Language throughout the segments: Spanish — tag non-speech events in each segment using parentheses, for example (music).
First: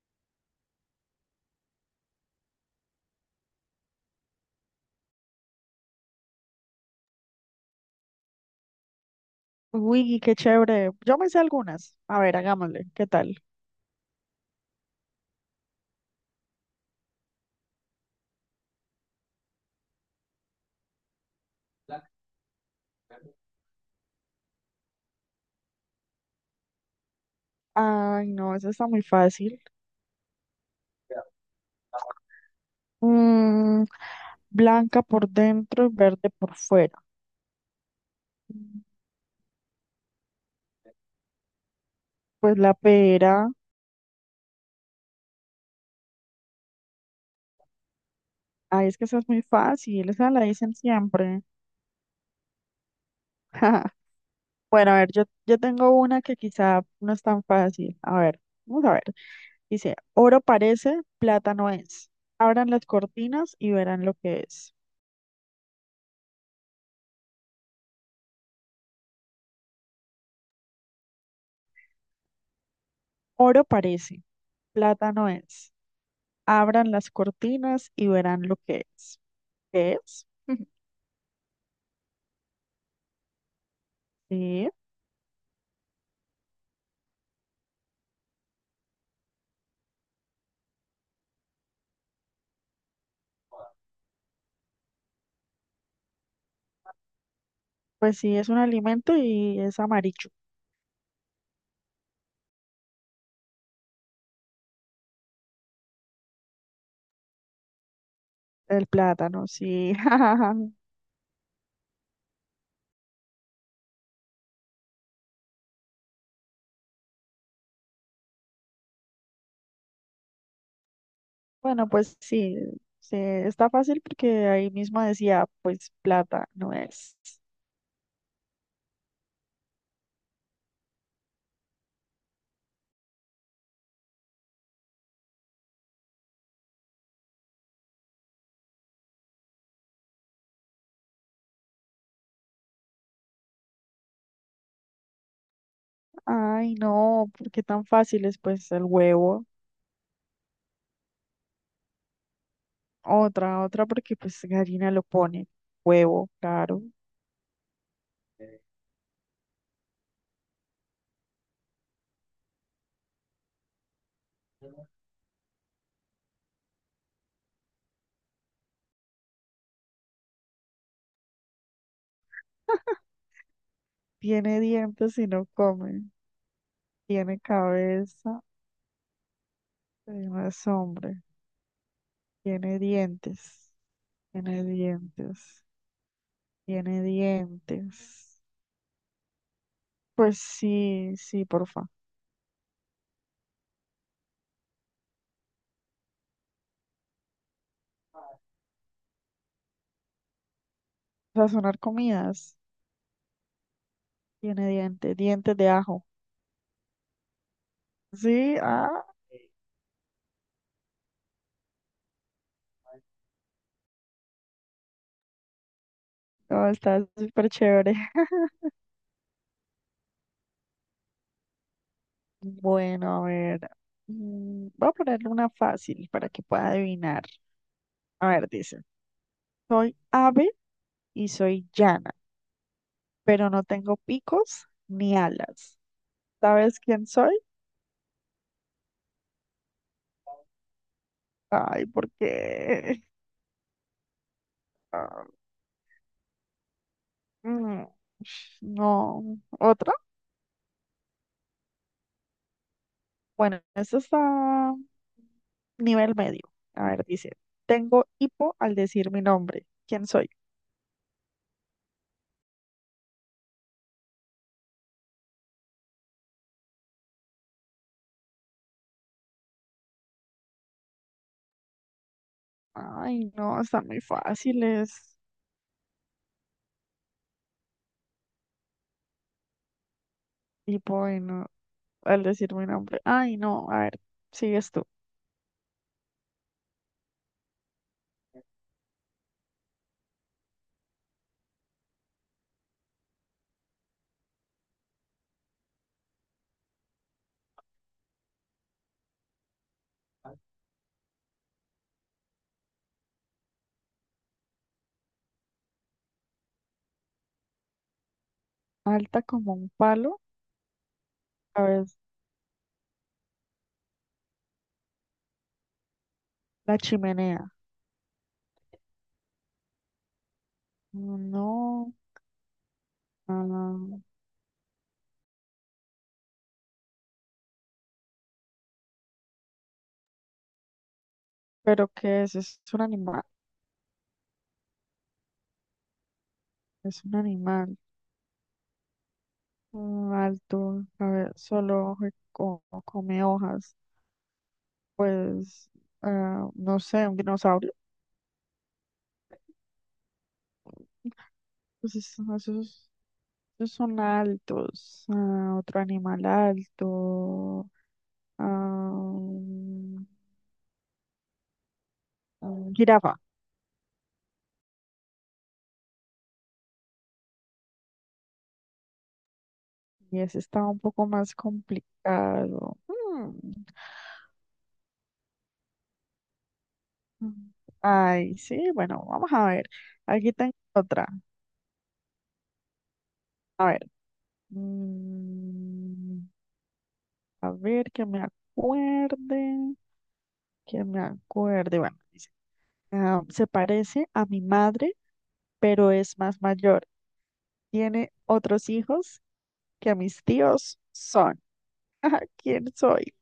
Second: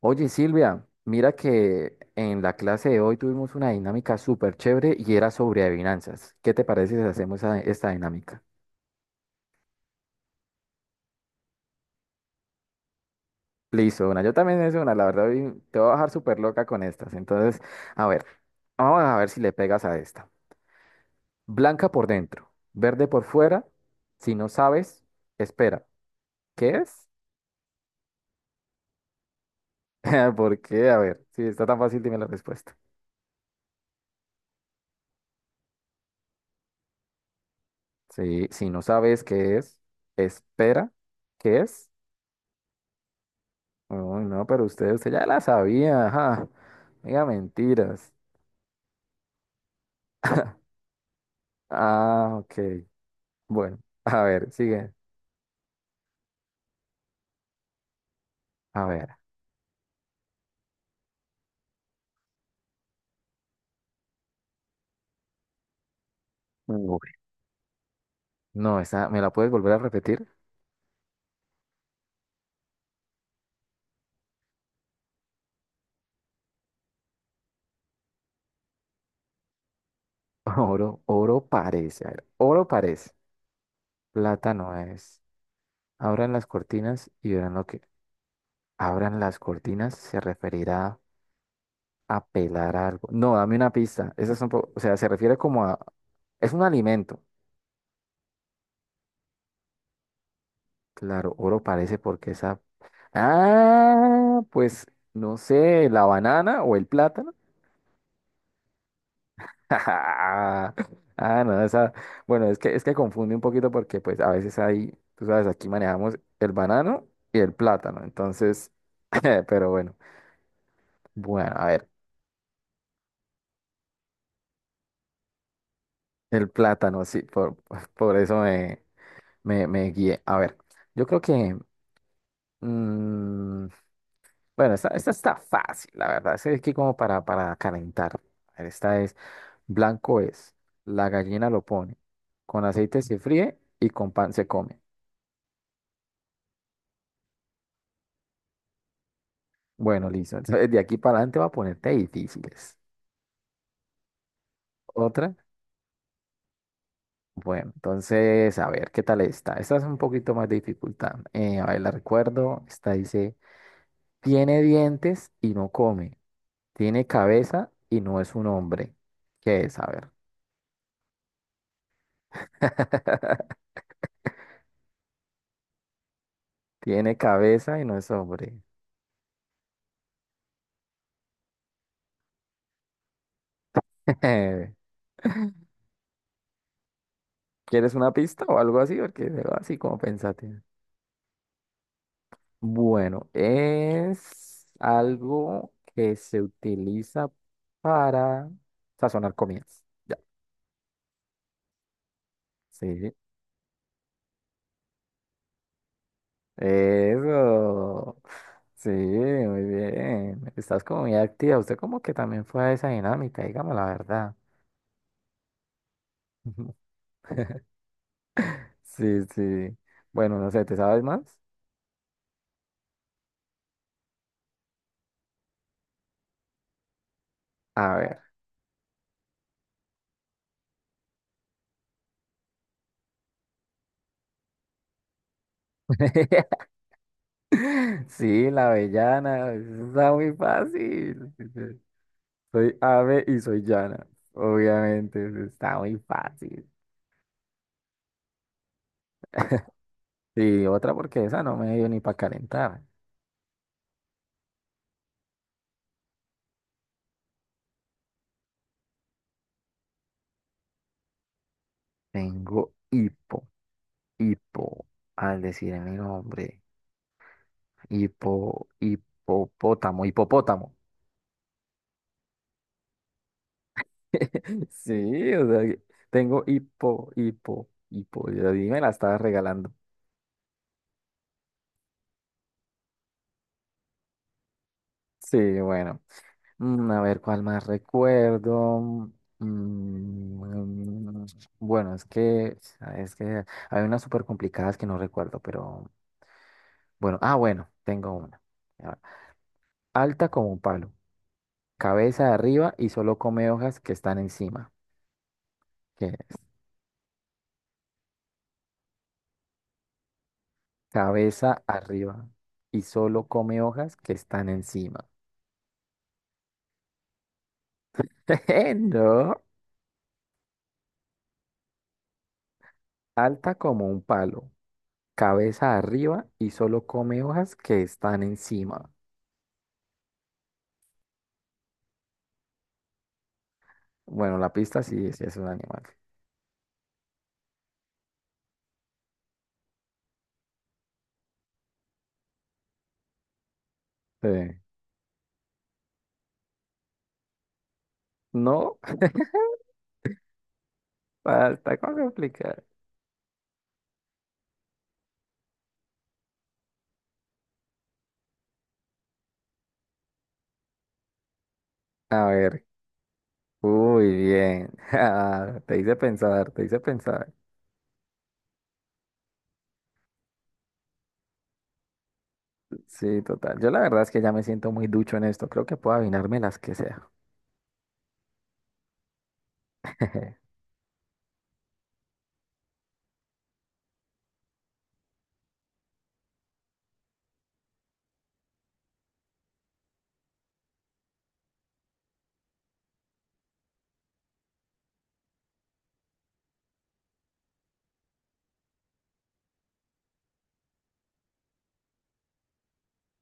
Oye, Silvia, mira que en la clase de hoy tuvimos una dinámica súper chévere y era sobre adivinanzas. ¿Qué te parece si hacemos esta dinámica? Uy, qué chévere. Yo me sé algunas. A ver, hagámosle. ¿Qué tal? Listo, una. Yo también es una, la verdad, hoy te voy a dejar súper loca con estas. Entonces, a ver, vamos a ver si le pegas a esta. Blanca por dentro, verde por fuera. Si no sabes, espera. ¿Qué es? Ay, no, esa está muy fácil. (laughs) ¿Por qué? A ver, si está tan fácil, dime la respuesta. Mm, Blanca por dentro y verde por fuera. Sí, si Mm, no sabes qué es, espera. ¿Qué es? Pues la pera. Uy, no, pero usted ya la sabía, ajá. No diga mentiras. Ay, es que esa es muy fácil. Esa la dicen siempre. Ah, ok. Bueno, (laughs) (laughs) a ver, Bueno, sigue. a ver, yo tengo una que quizá no es tan fácil. A ver, A vamos a ver. ver. Dice, oro parece, plata no es. Abran las cortinas y verán lo que es. Uy, no, esa, ¿me la puedes volver a repetir? Oro parece, plata no es. Abran las cortinas y verán lo que es. ¿Qué es? (laughs) (laughs) Oro parece. A ver, oro parece. Plata Sí, no es. Abran las cortinas y verán lo que. Abran las cortinas se referirá a pelar algo. No, dame una pista. Esa es un poco, o sea, se refiere como a. Es un alimento. pues sí, es un alimento y es amarillo. Claro, oro parece porque esa... Ah, pues no sé, la banana o el plátano. El plátano, (laughs) sí. (laughs) Ah, no, esa... Bueno, es que confunde un poquito porque pues a veces ahí, tú sabes, aquí manejamos el banano y el plátano. Entonces, (laughs) pero bueno, bueno, a Bueno, ver, pues sí, sí, está fácil porque ahí mismo decía, pues plata el no plátano, es. sí, por, (laughs) por eso me guié. A ver, yo creo que... mm, bueno, esta está fácil, la verdad. Es que como para calentar. A ver, esta es, blanco es, la gallina lo pone, con aceite se fríe y con pan se come. Ay, no, ¿por qué tan fácil? Es pues el huevo. Bueno, listo. Entonces, de aquí para adelante va a ponerte difíciles. Otra, otra porque pues gallina lo Otra. pone. Huevo, claro. Bueno, entonces, a ver, ¿qué tal esta? Esta es un poquito más de dificultad. A ver, la recuerdo. Esta dice, tiene dientes y no come, tiene cabeza y no es un hombre. ¿Qué es? A ver. (laughs) (laughs) Tiene dientes y no come. Tiene Tiene cabeza y no es cabeza, hombre. pero no es hombre. Tiene dientes, tiene Eh, dientes, Tiene ¿Quieres una dientes. pista o algo así? Porque veo así como Pues pensaste. sí, sí, porfa. Bueno, es algo que se utiliza para sazonar comidas. Ya, Sazonar comidas. sí. Tiene dientes, dientes de ajo. Eso. Sí, Sí, ah, muy bien. Estás como muy activa. Usted como que también fue a esa dinámica, dígame la verdad. no, (laughs) está súper chévere. (laughs) Sí, sí. Bueno, no sé, ¿te sabes más? Bueno, a ver. Voy a ponerle una fácil para que pueda adivinar. A ver. A ver, dice. Soy ave y soy llana, pero no tengo picos ni alas. (laughs) ¿Sabes quién soy? Sí, la avellana. Eso está muy fácil. Ay, ¿por Soy qué? ave y soy llana. Obviamente, eso (laughs) está muy fácil. Mm, no, otra. Y otra porque esa no me dio ni para calentar. Bueno, esto está nivel medio. A ver, dice, tengo hipo al decir mi nombre. ¿Quién soy? Tengo hipo, hipo, al decir mi nombre. Hipo, hipopótamo, hipopótamo. Ay, no, están muy (laughs) fáciles. Sí, o sea, que tengo hipo, hipo, hipo. Ya dime la estaba regalando. Hipo, bueno, al decir mi nombre. Ay, no, a ver, sigues tú. Sí, bueno. A ver, ¿cuál más recuerdo? Mm, bueno, es que hay unas súper complicadas que no recuerdo, pero bueno, ah, bueno, tengo una. A ver, alta como un palo, cabeza arriba y solo come hojas que están encima. ¿Qué es? Alta como un palo, a Cabeza ver, arriba y solo come hojas que están encima. la chimenea. (laughs) No, No, alta como ah, un palo, cabeza arriba y solo come hojas que están encima. pero ¿qué es? Bueno, la pista sí, sí es un animal. Es un animal. Alto, a ver, come hojas. Sí. Pues, no sé, un dinosaurio. No, (laughs) falta Pues es- complicar. esos, Esos son altos. Otro animal alto. ah, un- A ver, un jirafa. uy, bien. (laughs) Ah, te hice pensar, te hice pensar. Y ese está un poco más complicado. Sí, total. Yo la verdad es que ya me siento muy ducho en esto. Creo que puedo adivinarme las que sea. mm. Ay, sí, bueno, vamos a ver. Aquí tengo (laughs) otra. A ver. mm, a ver, que me acuerde. Que me acuerde. Bueno, dice, se parece a mi madre pero es más mayor. Tiene otros hijos que a mis tíos son. (laughs) Ajá, ¿quién soy?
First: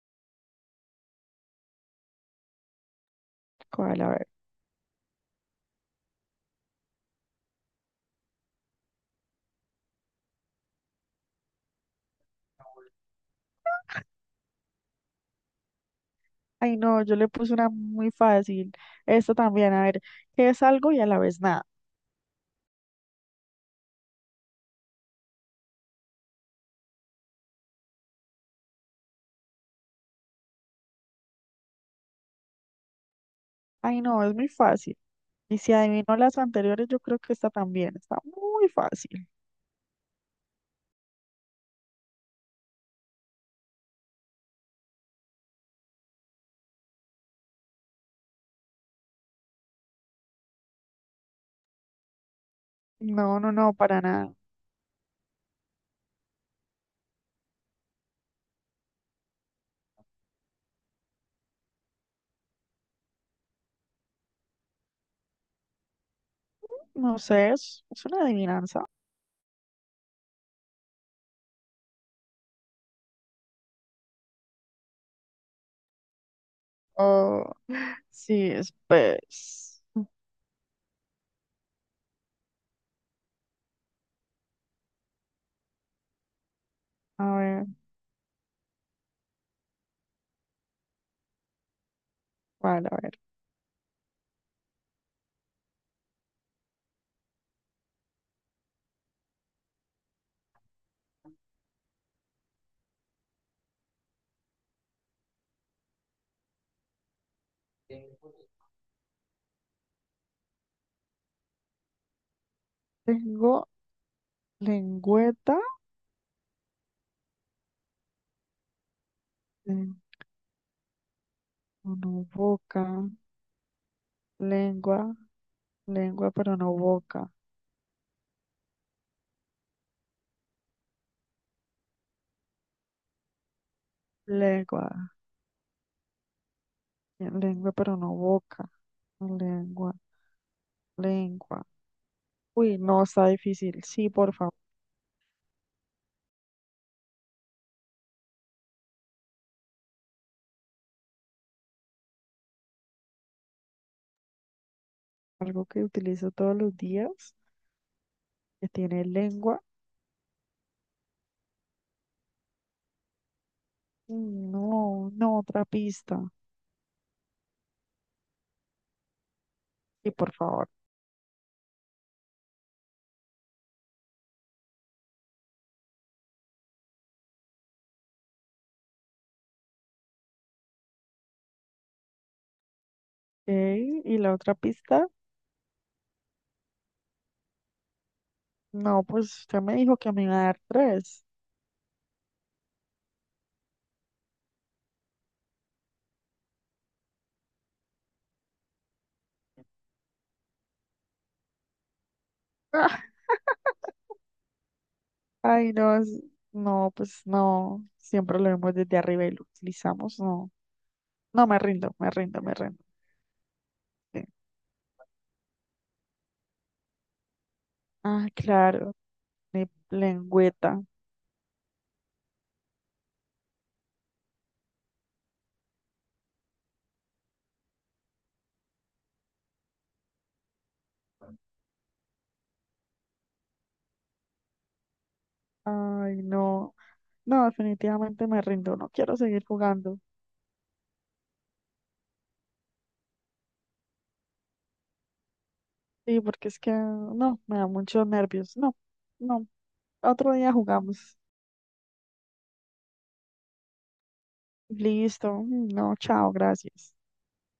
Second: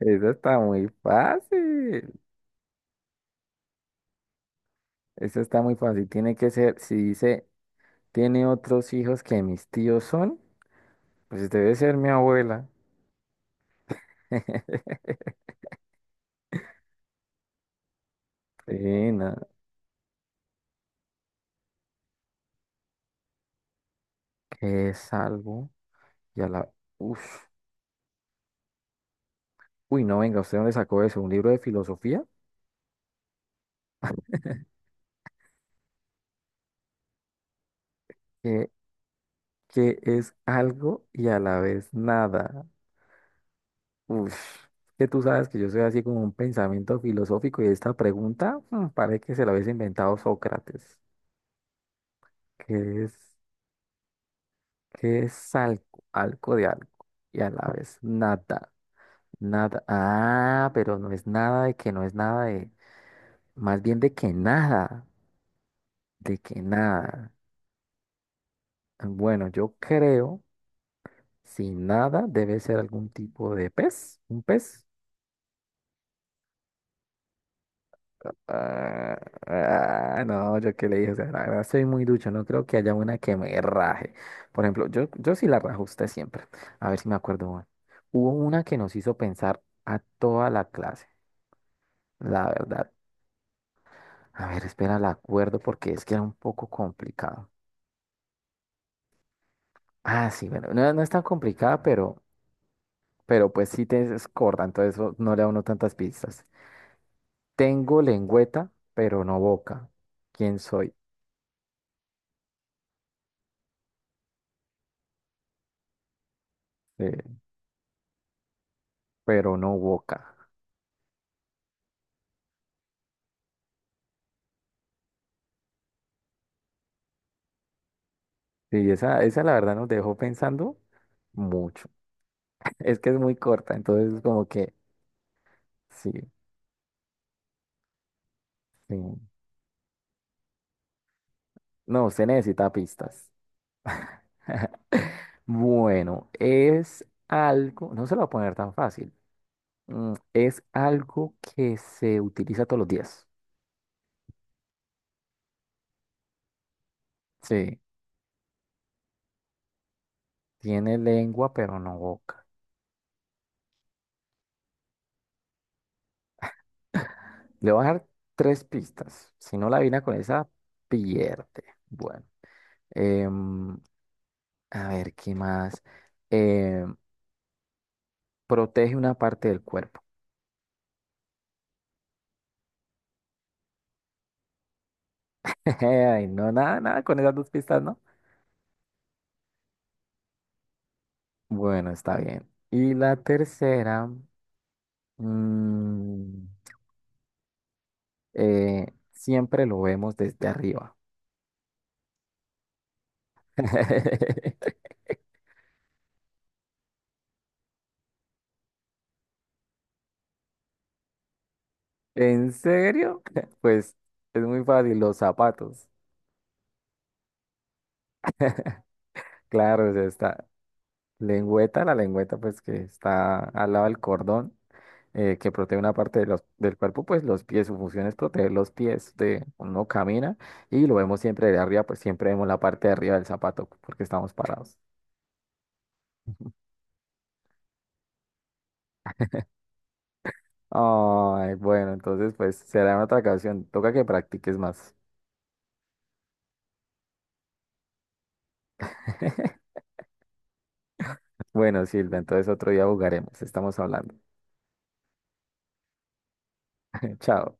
Eso está muy fácil. ¿Cuál? A ver. Eso está muy fácil. Tiene que ser, si dice, tiene otros hijos que mis tíos son, pues debe ser mi abuela. (laughs) Ay, no, yo le puse una muy fácil. Sí, Esta no, también, a ver, ¿qué es algo y a la vez nada? que es algo y a la... Uf. Uy, no, venga, ¿usted dónde sacó eso? ¿Un libro de filosofía? Ay, no, es muy fácil. Y si adivinó las anteriores, yo creo que esta también está muy Que, fácil. que es algo y a la vez nada. Uf, que tú sabes que yo soy así como un pensamiento filosófico y esta pregunta parece que se la hubiese inventado Sócrates. ¿Qué es, No, no, no, para nada. ¿qué es algo? Algo de algo y a la vez nada. Nada. Ah, pero no es nada de que no es nada de. Más bien de que nada. De que No nada. sé, es una adivinanza. Bueno, yo creo. Si nada, debe ser algún tipo de pez, un pez. Oh, sí, es Ah, pez. ah, no, yo qué le dije, o sea, la verdad soy muy ducho, no creo que haya una que me raje. Por ejemplo, yo sí la rajo a usted siempre. A ver si me A acuerdo ver, una. Hubo una que nos hizo pensar a toda la clase, la ¿cuál? verdad. A ver. A ver, espera, la acuerdo porque es que era un poco complicado. Ah, sí, bueno, no, no es tan complicada, pero pues sí te es corta, entonces eso no le da a uno tantas pistas. Tengo lengüeta, pero no boca. ¿Quién soy? Tengo lengüeta. Eh, pero no boca. No boca, lengua, lengua pero no boca, Y esa la verdad nos dejó pensando mucho. (laughs) Es que es muy corta, entonces como que lengua, sí, lengua pero no boca, sí. lengua, lengua. No, usted necesita Uy, no, está pistas. difícil. Sí, por favor, (laughs) Bueno, es algo, no se lo voy a poner tan fácil. Es algo que se utiliza todos los días. algo que utilizo todos los días, Sí, que tiene lengua. tiene lengua, pero no boca. No, no, otra pista. Le voy a dar tres pistas. Si no la vina Sí, con por esa, favor. pierde. Bueno. Em, a ver, ¿qué más? Em, protege una parte del cuerpo. Ok, ¿y la otra pista? (laughs) Ay, no, nada, nada con esas dos pistas, ¿no? No, pues usted me dijo que me iba a dar tres. Bueno, está bien. Y la tercera, mm, siempre lo vemos desde arriba. (laughs) Ah, (laughs) Ay, no, pues no, siempre lo vemos desde arriba y lo utilizamos, no. No, me rindo, me rindo, ¿En me rindo. serio? (laughs) Pues Sí. es muy fácil, los zapatos. Ah, claro, mi Claro, o sea, está lengüeta. lengüeta, la lengüeta pues que está al lado del cordón. Que protege una parte de del cuerpo, pues los pies, su función es proteger los pies de uno camina y lo vemos siempre de arriba, pues siempre vemos la parte de arriba del zapato porque estamos parados. Ay, (laughs) no. No, definitivamente me rindo. No quiero seguir jugando. Ay, bueno, entonces pues será en otra ocasión, toca que practiques más. Sí, porque es que no, me da muchos nervios. No, no. (laughs) Otro día jugamos. Bueno, Silvia, entonces otro día jugaremos, estamos hablando. Listo. No, chao, gracias. (laughs) Chao.